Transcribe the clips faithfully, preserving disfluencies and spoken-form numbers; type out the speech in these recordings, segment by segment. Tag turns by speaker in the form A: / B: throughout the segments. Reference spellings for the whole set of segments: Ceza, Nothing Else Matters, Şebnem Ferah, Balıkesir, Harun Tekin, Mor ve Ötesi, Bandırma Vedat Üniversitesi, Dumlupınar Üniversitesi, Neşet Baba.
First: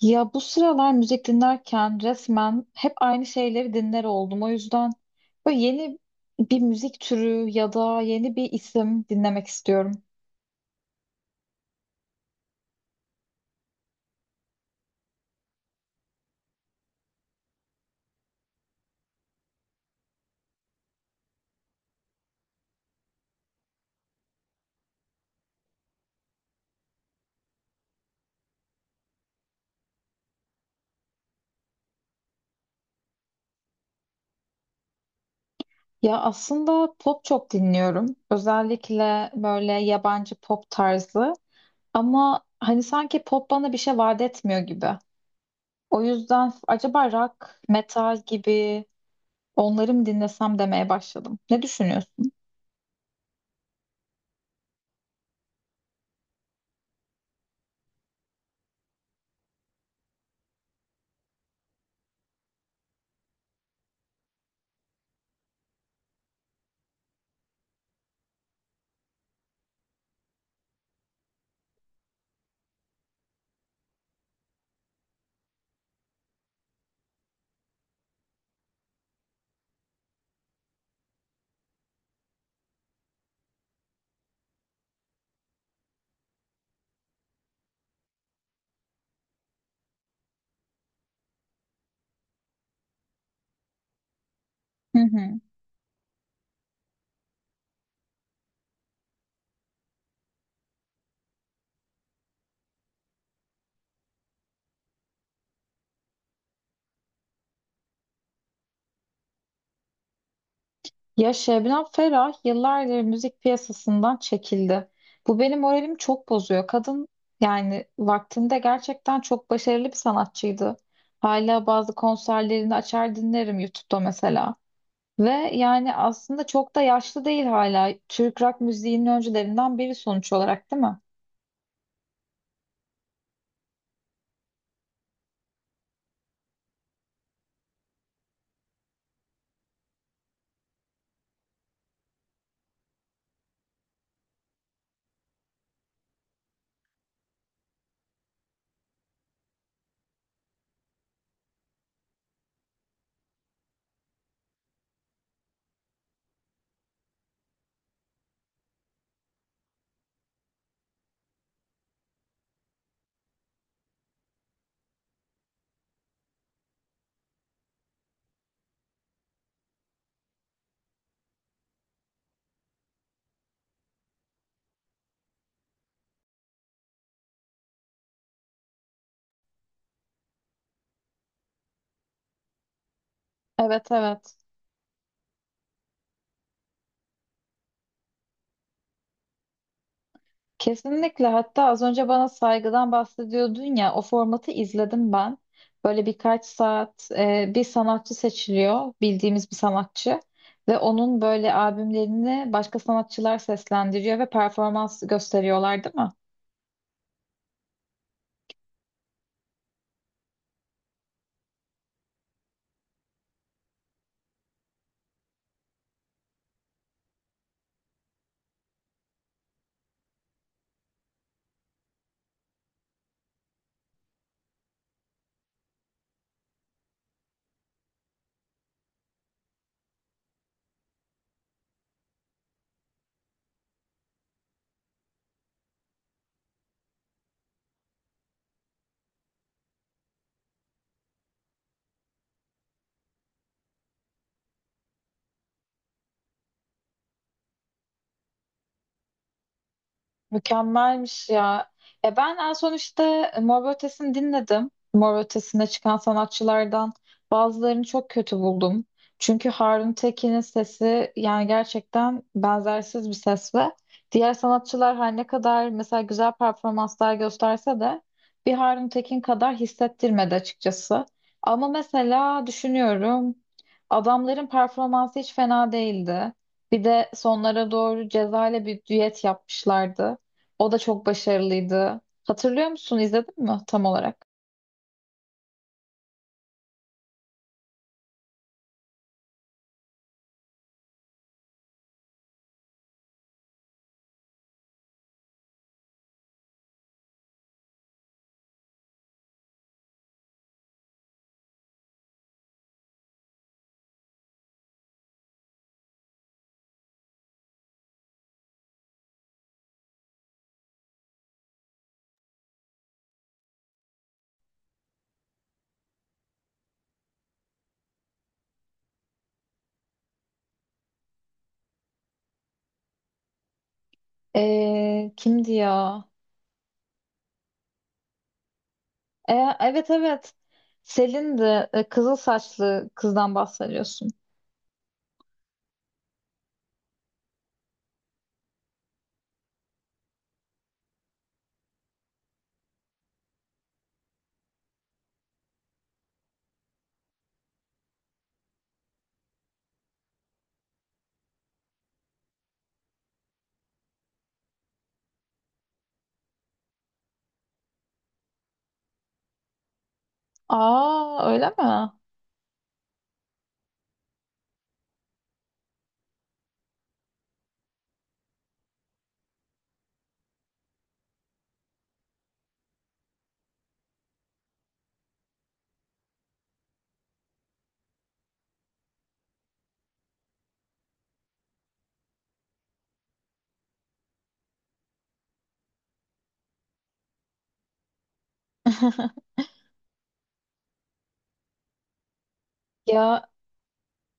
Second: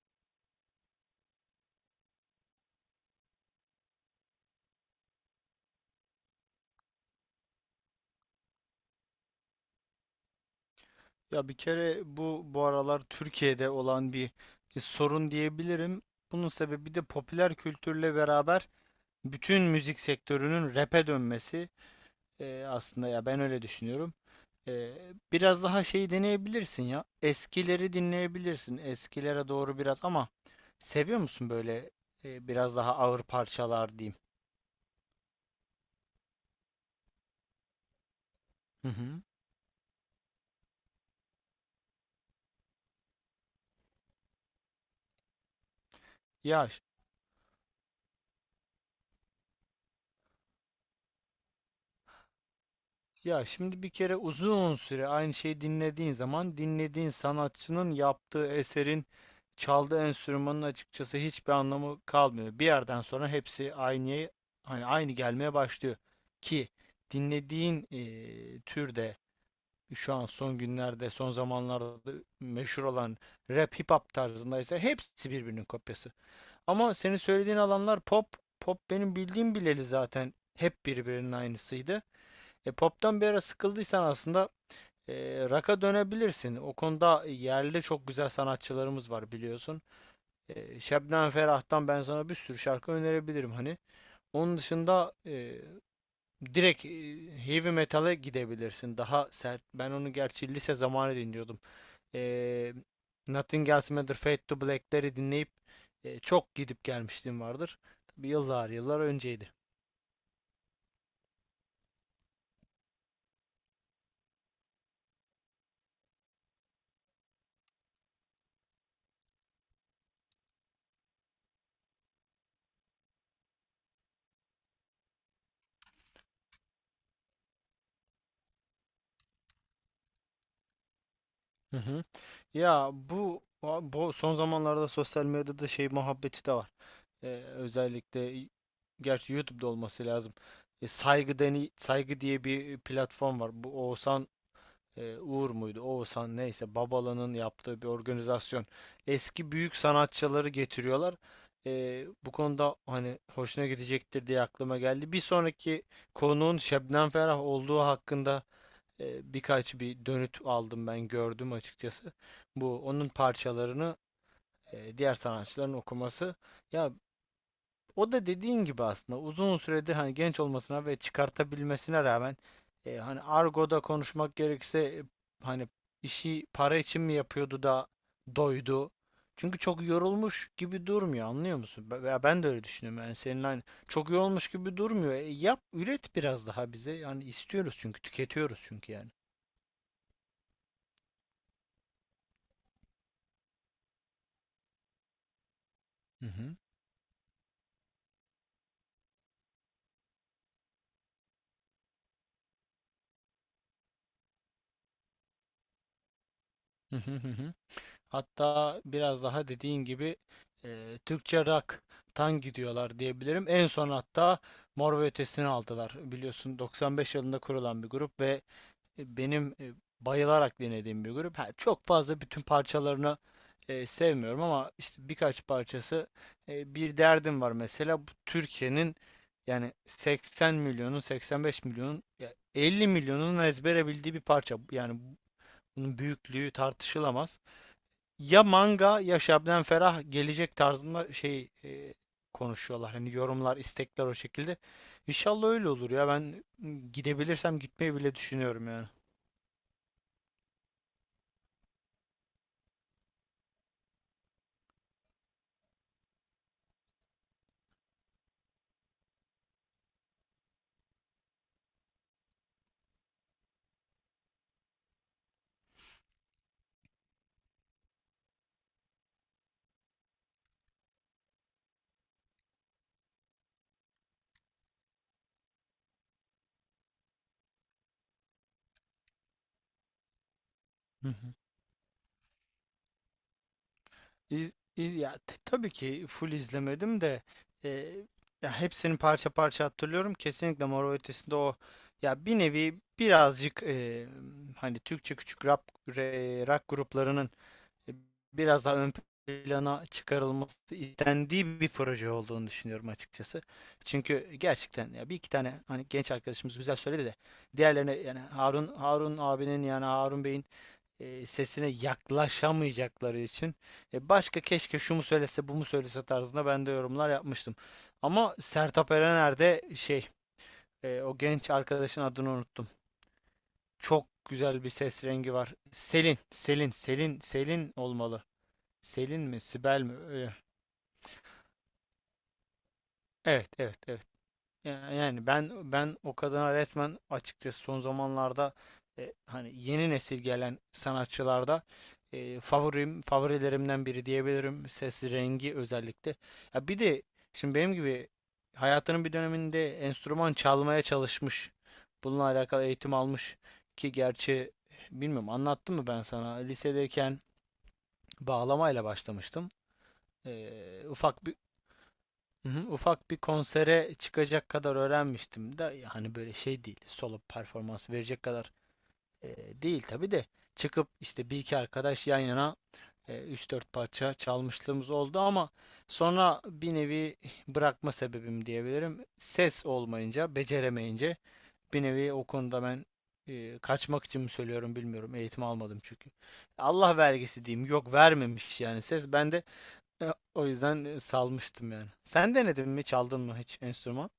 A: Ya bu sıralar müzik dinlerken resmen hep aynı şeyleri dinler oldum. O yüzden böyle yeni bir müzik türü ya da yeni bir isim dinlemek istiyorum.
B: Ya bir kere bu bu aralar Türkiye'de olan bir e, sorun diyebilirim. Bunun sebebi de popüler kültürle beraber bütün müzik sektörünün rap'e dönmesi. E, aslında ya ben öyle düşünüyorum. E, Biraz daha şey deneyebilirsin ya. Eskileri dinleyebilirsin. Eskilere doğru biraz ama seviyor musun böyle e, biraz daha ağır parçalar diyeyim?
A: Ya aslında pop çok dinliyorum.
B: Hı hı.
A: Özellikle böyle yabancı pop tarzı. Ama hani sanki pop bana bir şey vaat etmiyor gibi. O yüzden
B: Ya
A: acaba rock, metal gibi onları mı dinlesem demeye başladım. Ne düşünüyorsun?
B: Ya şimdi bir kere uzun süre aynı şeyi dinlediğin zaman dinlediğin sanatçının yaptığı eserin çaldığı enstrümanın açıkçası hiçbir anlamı kalmıyor. Bir yerden sonra hepsi aynı hani aynı gelmeye başlıyor ki dinlediğin eee, türde şu an son günlerde son zamanlarda meşhur olan rap hip hop tarzındaysa hepsi birbirinin kopyası. Ama senin söylediğin alanlar pop. Pop benim bildiğim bileli zaten hep birbirinin aynısıydı. E, pop'tan bir ara sıkıldıysan aslında e, rock'a dönebilirsin. O konuda yerli çok güzel sanatçılarımız var biliyorsun. E, Şebnem Ferah'tan ben sana bir sürü şarkı önerebilirim hani. Onun
A: Hı
B: dışında
A: hı.
B: e, direkt e, heavy metal'e gidebilirsin. Daha sert. Ben onu gerçi lise zamanı dinliyordum. E, Nothing Else Matters, Fade to Black'leri dinleyip e, çok gidip gelmişliğim vardır. Tabii yıllar yıllar önceydi.
A: Ya Şebnem Ferah yıllardır müzik piyasasından çekildi. Bu benim moralimi çok bozuyor. Kadın yani vaktinde gerçekten çok başarılı bir sanatçıydı. Hala bazı konserlerini açar dinlerim YouTube'da mesela. Ve yani aslında çok da yaşlı değil hala. Türk rock müziğinin öncülerinden biri sonuç olarak değil mi?
B: Hı hı. Ya bu, bu son zamanlarda sosyal medyada şey muhabbeti de var. Ee, Özellikle y- gerçi YouTube'da olması lazım. E, saygı deni, saygı diye bir e, platform var. Bu Oğuzhan e, Uğur muydu? Oğuzhan neyse Babala'nın yaptığı bir organizasyon. Eski büyük sanatçıları getiriyorlar. E, bu konuda hani hoşuna gidecektir diye aklıma geldi. Bir sonraki konuğun Şebnem Ferah olduğu hakkında e, birkaç bir dönüt aldım ben gördüm açıkçası. Bu onun parçalarını e, diğer sanatçıların okuması. Ya o da dediğin gibi aslında uzun süredir hani genç olmasına ve çıkartabilmesine rağmen e, hani argoda konuşmak gerekirse e, hani işi para için mi yapıyordu da doydu. Çünkü çok yorulmuş gibi durmuyor anlıyor musun? Be- Veya ben de öyle düşünüyorum. Yani senin aynı
A: Evet,
B: çok
A: evet.
B: yorulmuş gibi durmuyor. E, yap üret biraz daha bize. Yani istiyoruz çünkü tüketiyoruz çünkü yani.
A: Kesinlikle, hatta az önce bana saygıdan bahsediyordun ya, o formatı izledim ben. Böyle birkaç saat e, bir sanatçı seçiliyor, bildiğimiz bir sanatçı, ve onun böyle albümlerini başka sanatçılar seslendiriyor ve performans gösteriyorlar değil mi?
B: Hı hı hı hı. Hatta biraz daha dediğin gibi e, Türkçe rock'tan gidiyorlar diyebilirim. En son hatta Mor ve Ötesi'ni aldılar. Biliyorsun doksan beş yılında kurulan bir grup ve e, benim e, bayılarak dinlediğim bir grup. Ha, çok fazla bütün parçalarını e, sevmiyorum ama işte birkaç parçası e, bir derdim var mesela. Bu Türkiye'nin yani seksen milyonun seksen beş milyonun ya elli milyonun ezbere bildiği bir parça. Yani bunun büyüklüğü tartışılamaz ya manga ya Şebnem Ferah gelecek tarzında şey e, konuşuyorlar. Hani yorumlar, istekler o şekilde. İnşallah öyle olur ya. Ben ıı, gidebilirsem gitmeyi bile düşünüyorum yani.
A: Mükemmelmiş ya. E ben en son işte Mor ve Ötesi'ni dinledim. Mor ve Ötesi'ne çıkan sanatçılardan bazılarını çok kötü buldum. Çünkü Harun Tekin'in sesi yani gerçekten benzersiz bir ses, ve diğer sanatçılar her ne kadar mesela güzel performanslar gösterse de bir Harun Tekin kadar hissettirmedi açıkçası. Ama mesela düşünüyorum, adamların performansı hiç fena değildi. Bir de sonlara doğru Ceza ile bir düet yapmışlardı. O da çok
B: Hı hı.
A: başarılıydı. Hatırlıyor musun? İzledin mi tam olarak?
B: İz, iz- ya t- tabii ki full izlemedim de e, ya hepsini parça parça hatırlıyorum. Kesinlikle Mor ve Ötesi'nde o ya bir nevi birazcık e, hani Türkçe küçük rap re- rock gruplarının e, biraz daha ön plana çıkarılması istendiği bir proje olduğunu düşünüyorum açıkçası. Çünkü gerçekten ya bir iki tane hani genç arkadaşımız güzel söyledi de diğerlerine yani Harun Harun abinin yani Harun Bey'in e, sesine yaklaşamayacakları için e, başka keşke şu mu söylese bu mu söylese tarzında ben de yorumlar yapmıştım. Ama Sertab Erener de şey e, o genç arkadaşın adını unuttum. Çok güzel bir ses
A: Ee,
B: rengi
A: kimdi
B: var.
A: ya?
B: Selin, Selin, Selin, Selin olmalı. Selin mi,
A: Ee,
B: Sibel
A: evet,
B: mi?
A: evet.
B: Öyle.
A: Selin'di. Ee, kızıl saçlı kızdan
B: Evet, evet, evet.
A: bahsediyorsun.
B: Ya- Yani ben ben o kadına resmen açıkçası son zamanlarda e, hani yeni nesil gelen sanatçılarda e, favorim favorilerimden biri diyebilirim. Ses rengi özellikle. Ya bir de şimdi benim gibi hayatının bir döneminde enstrüman çalmaya çalışmış. Bununla alakalı eğitim almış ki gerçi bilmiyorum anlattım mı ben sana lisedeyken bağlamayla başlamıştım. E, ufak
A: Aa öyle mi?
B: Hı hı. Ufak bir konsere çıkacak kadar öğrenmiştim de hani böyle şey değil solo performans verecek kadar e, değil tabii de çıkıp işte bir iki arkadaş yan yana e, üç dört parça çalmışlığımız oldu ama sonra bir nevi bırakma sebebim diyebilirim. Ses olmayınca, beceremeyince bir nevi o konuda ben e, kaçmak için mi söylüyorum bilmiyorum. Eğitim almadım çünkü. Allah vergisi diyeyim. Yok vermemiş yani ses. Ben de e, o yüzden e, salmıştım yani. Sen denedin mi? Çaldın
A: Ya
B: mı hiç enstrüman?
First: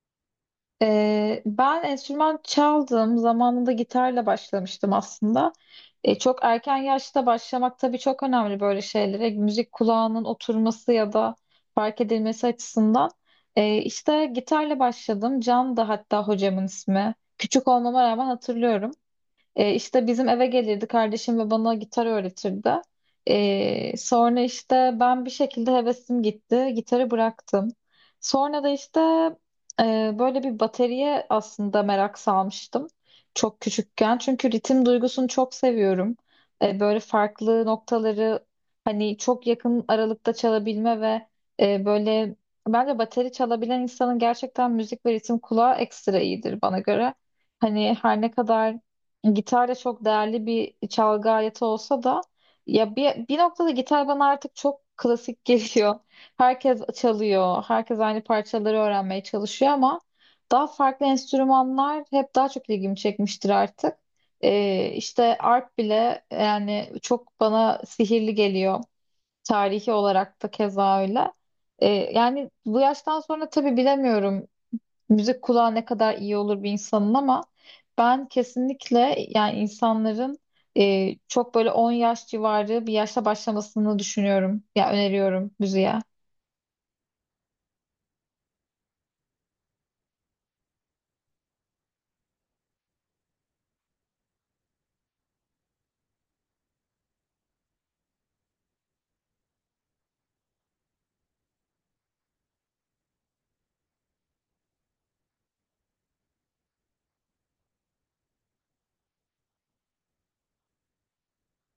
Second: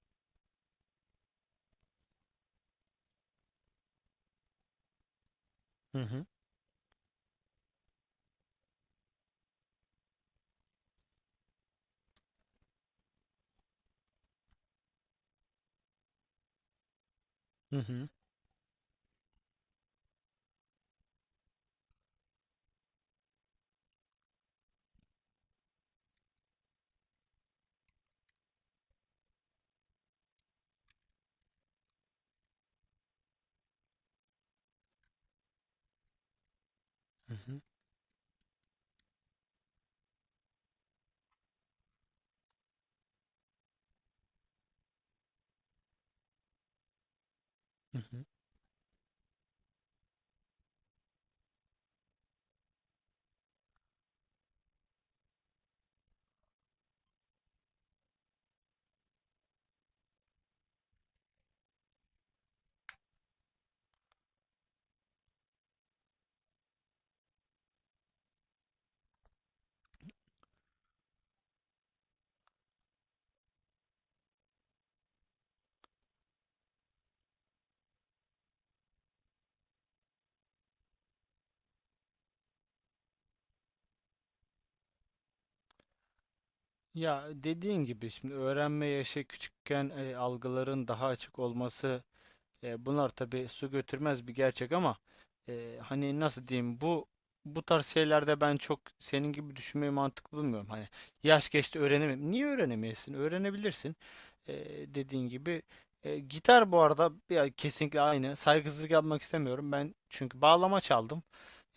A: Ee, ben enstrüman çaldım. Zamanında gitarla başlamıştım aslında.
B: Hı
A: Ee,
B: hı.
A: çok erken yaşta başlamak tabii çok önemli böyle şeylere. Müzik kulağının oturması ya da fark edilmesi açısından. Ee, işte gitarla başladım. Can da hatta hocamın ismi. Küçük
B: Hı
A: olmama
B: hı.
A: rağmen hatırlıyorum. E, işte bizim eve gelirdi kardeşim ve bana gitar öğretirdi. E, sonra işte ben bir şekilde hevesim gitti. Gitarı bıraktım. Sonra da işte e, böyle bir bateriye aslında merak salmıştım. Çok küçükken. Çünkü ritim duygusunu çok seviyorum. E, böyle
B: Hı hı.
A: farklı noktaları hani çok yakın aralıkta çalabilme ve e, böyle, bence bateri çalabilen insanın gerçekten müzik ve ritim kulağı ekstra iyidir bana göre. Hani
B: Hı
A: her
B: hı.
A: ne kadar gitar da çok değerli bir çalgı aleti olsa da ya bir, bir noktada gitar bana artık çok klasik geliyor. Herkes çalıyor, herkes aynı parçaları öğrenmeye çalışıyor ama daha farklı enstrümanlar hep daha çok ilgimi çekmiştir artık. Ee, işte arp bile yani çok bana sihirli geliyor. Tarihi olarak da keza öyle. Ee, yani bu yaştan sonra tabii bilemiyorum müzik kulağı ne kadar iyi olur bir insanın, ama ben kesinlikle yani insanların e, çok böyle on yaş civarı bir yaşta başlamasını düşünüyorum. Ya öneriyorum müziğe.
B: Ya dediğin gibi şimdi öğrenme yaşı küçükken e, algıların daha açık olması. E, bunlar tabii su götürmez bir gerçek ama e, hani nasıl diyeyim bu bu tarz şeylerde ben çok senin gibi düşünmeyi mantıklı bulmuyorum. Hani yaş geçti öğrenemem. Niye öğrenemeyesin? Öğrenebilirsin. E, Dediğin gibi. E, gitar bu arada ya, kesinlikle aynı. Saygısızlık yapmak istemiyorum. Ben çünkü bağlama çaldım.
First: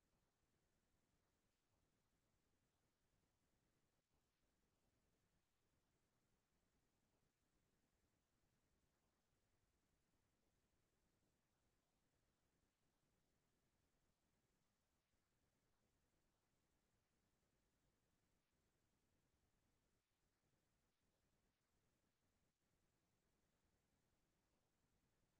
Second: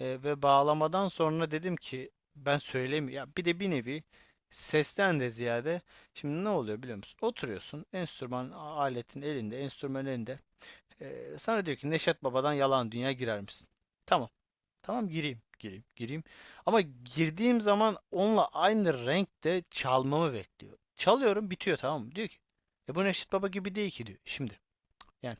B: E, ve bağlamadan sonra dedim ki ben söylemiyorum. Ya bir de bir nevi sesten de ziyade şimdi ne oluyor biliyor musun? Oturuyorsun enstrüman a- aletin elinde, enstrüman elinde. Ee, sana diyor ki Neşet Baba'dan yalan dünya girer misin? Tamam. Tamam gireyim. Gireyim. Gireyim. Ama girdiğim zaman onunla aynı renkte çalmamı bekliyor. Çalıyorum bitiyor tamam mı? Diyor ki e bu Neşet Baba gibi değil ki diyor. Şimdi yani.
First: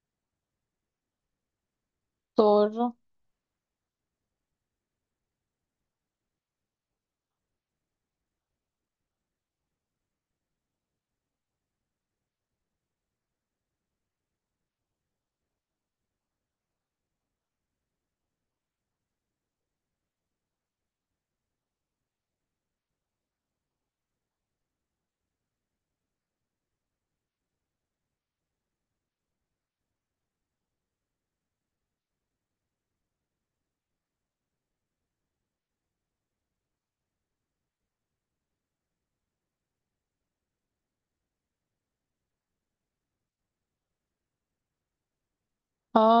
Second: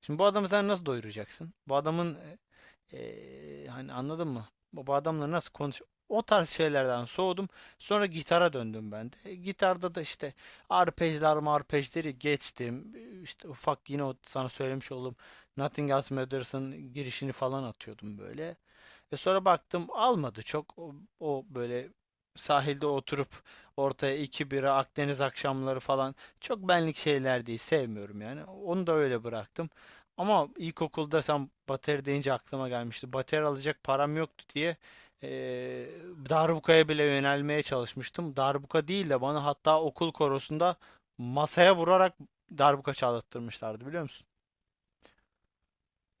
B: Şimdi bu adamı sen nasıl doyuracaksın? Bu adamın
A: Doğru.
B: e, ee, hani anladın mı? Bu adamla nasıl konuş? O tarz şeylerden soğudum. Sonra gitara döndüm ben de. E, Gitarda da işte arpejler marpejleri geçtim. Ee, İşte ufak yine o sana söylemiş olduğum Nothing Else Matters'ın girişini falan atıyordum böyle. Ve sonra baktım almadı çok. O, o böyle sahilde oturup ortaya iki bira Akdeniz akşamları falan çok benlik şeyler değil sevmiyorum yani. Onu da öyle bıraktım. Ama ilkokulda sen bateri deyince aklıma gelmişti. Bateri alacak param yoktu diye eee darbukaya bile yönelmeye çalışmıştım. Darbuka değil de bana hatta okul korosunda masaya vurarak darbuka çalattırmışlardı biliyor musun?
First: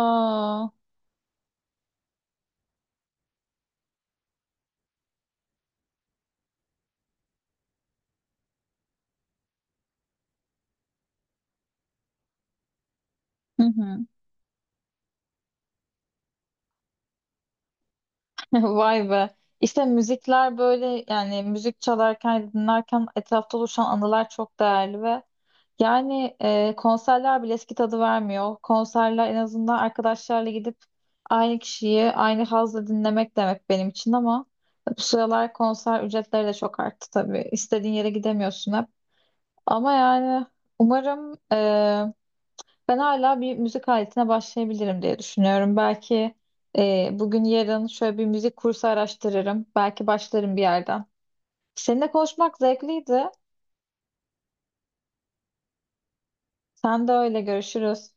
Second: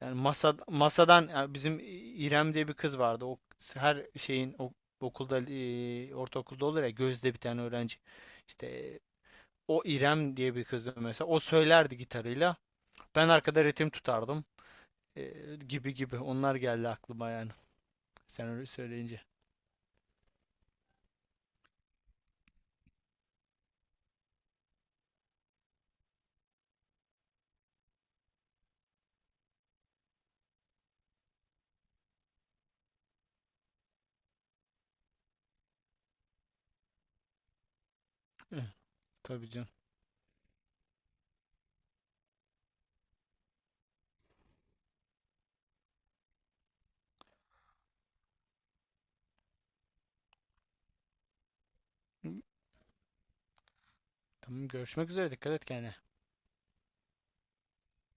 B: Yani masa, masadan yani bizim İrem diye bir kız vardı. O her şeyin o, okulda e, ortaokulda olur ya gözde bir tane öğrenci. İşte o İrem diye bir kızdı mesela. O söylerdi gitarıyla. Ben
A: Hı
B: arkada ritim
A: hı.
B: tutardım. E, gibi gibi. Onlar geldi aklıma yani. Sen öyle
A: Vay
B: söyleyince.
A: be. İşte müzikler böyle yani, müzik çalarken dinlerken etrafta oluşan anılar çok değerli, ve yani e, konserler bile eski tadı vermiyor. Konserler en azından arkadaşlarla gidip aynı kişiyi aynı hazla dinlemek demek benim için, ama bu sıralar konser ücretleri de çok arttı tabii. İstediğin yere
B: Eh,
A: gidemiyorsun hep.
B: Tabii canım.
A: Ama yani umarım e, ben hala bir müzik aletine başlayabilirim diye düşünüyorum. Belki e, bugün yarın şöyle bir müzik kursu araştırırım. Belki başlarım bir yerden. Seninle konuşmak zevkliydi.
B: Tamam görüşmek üzere. Dikkat et kendine.
A: Sen de öyle, görüşürüz.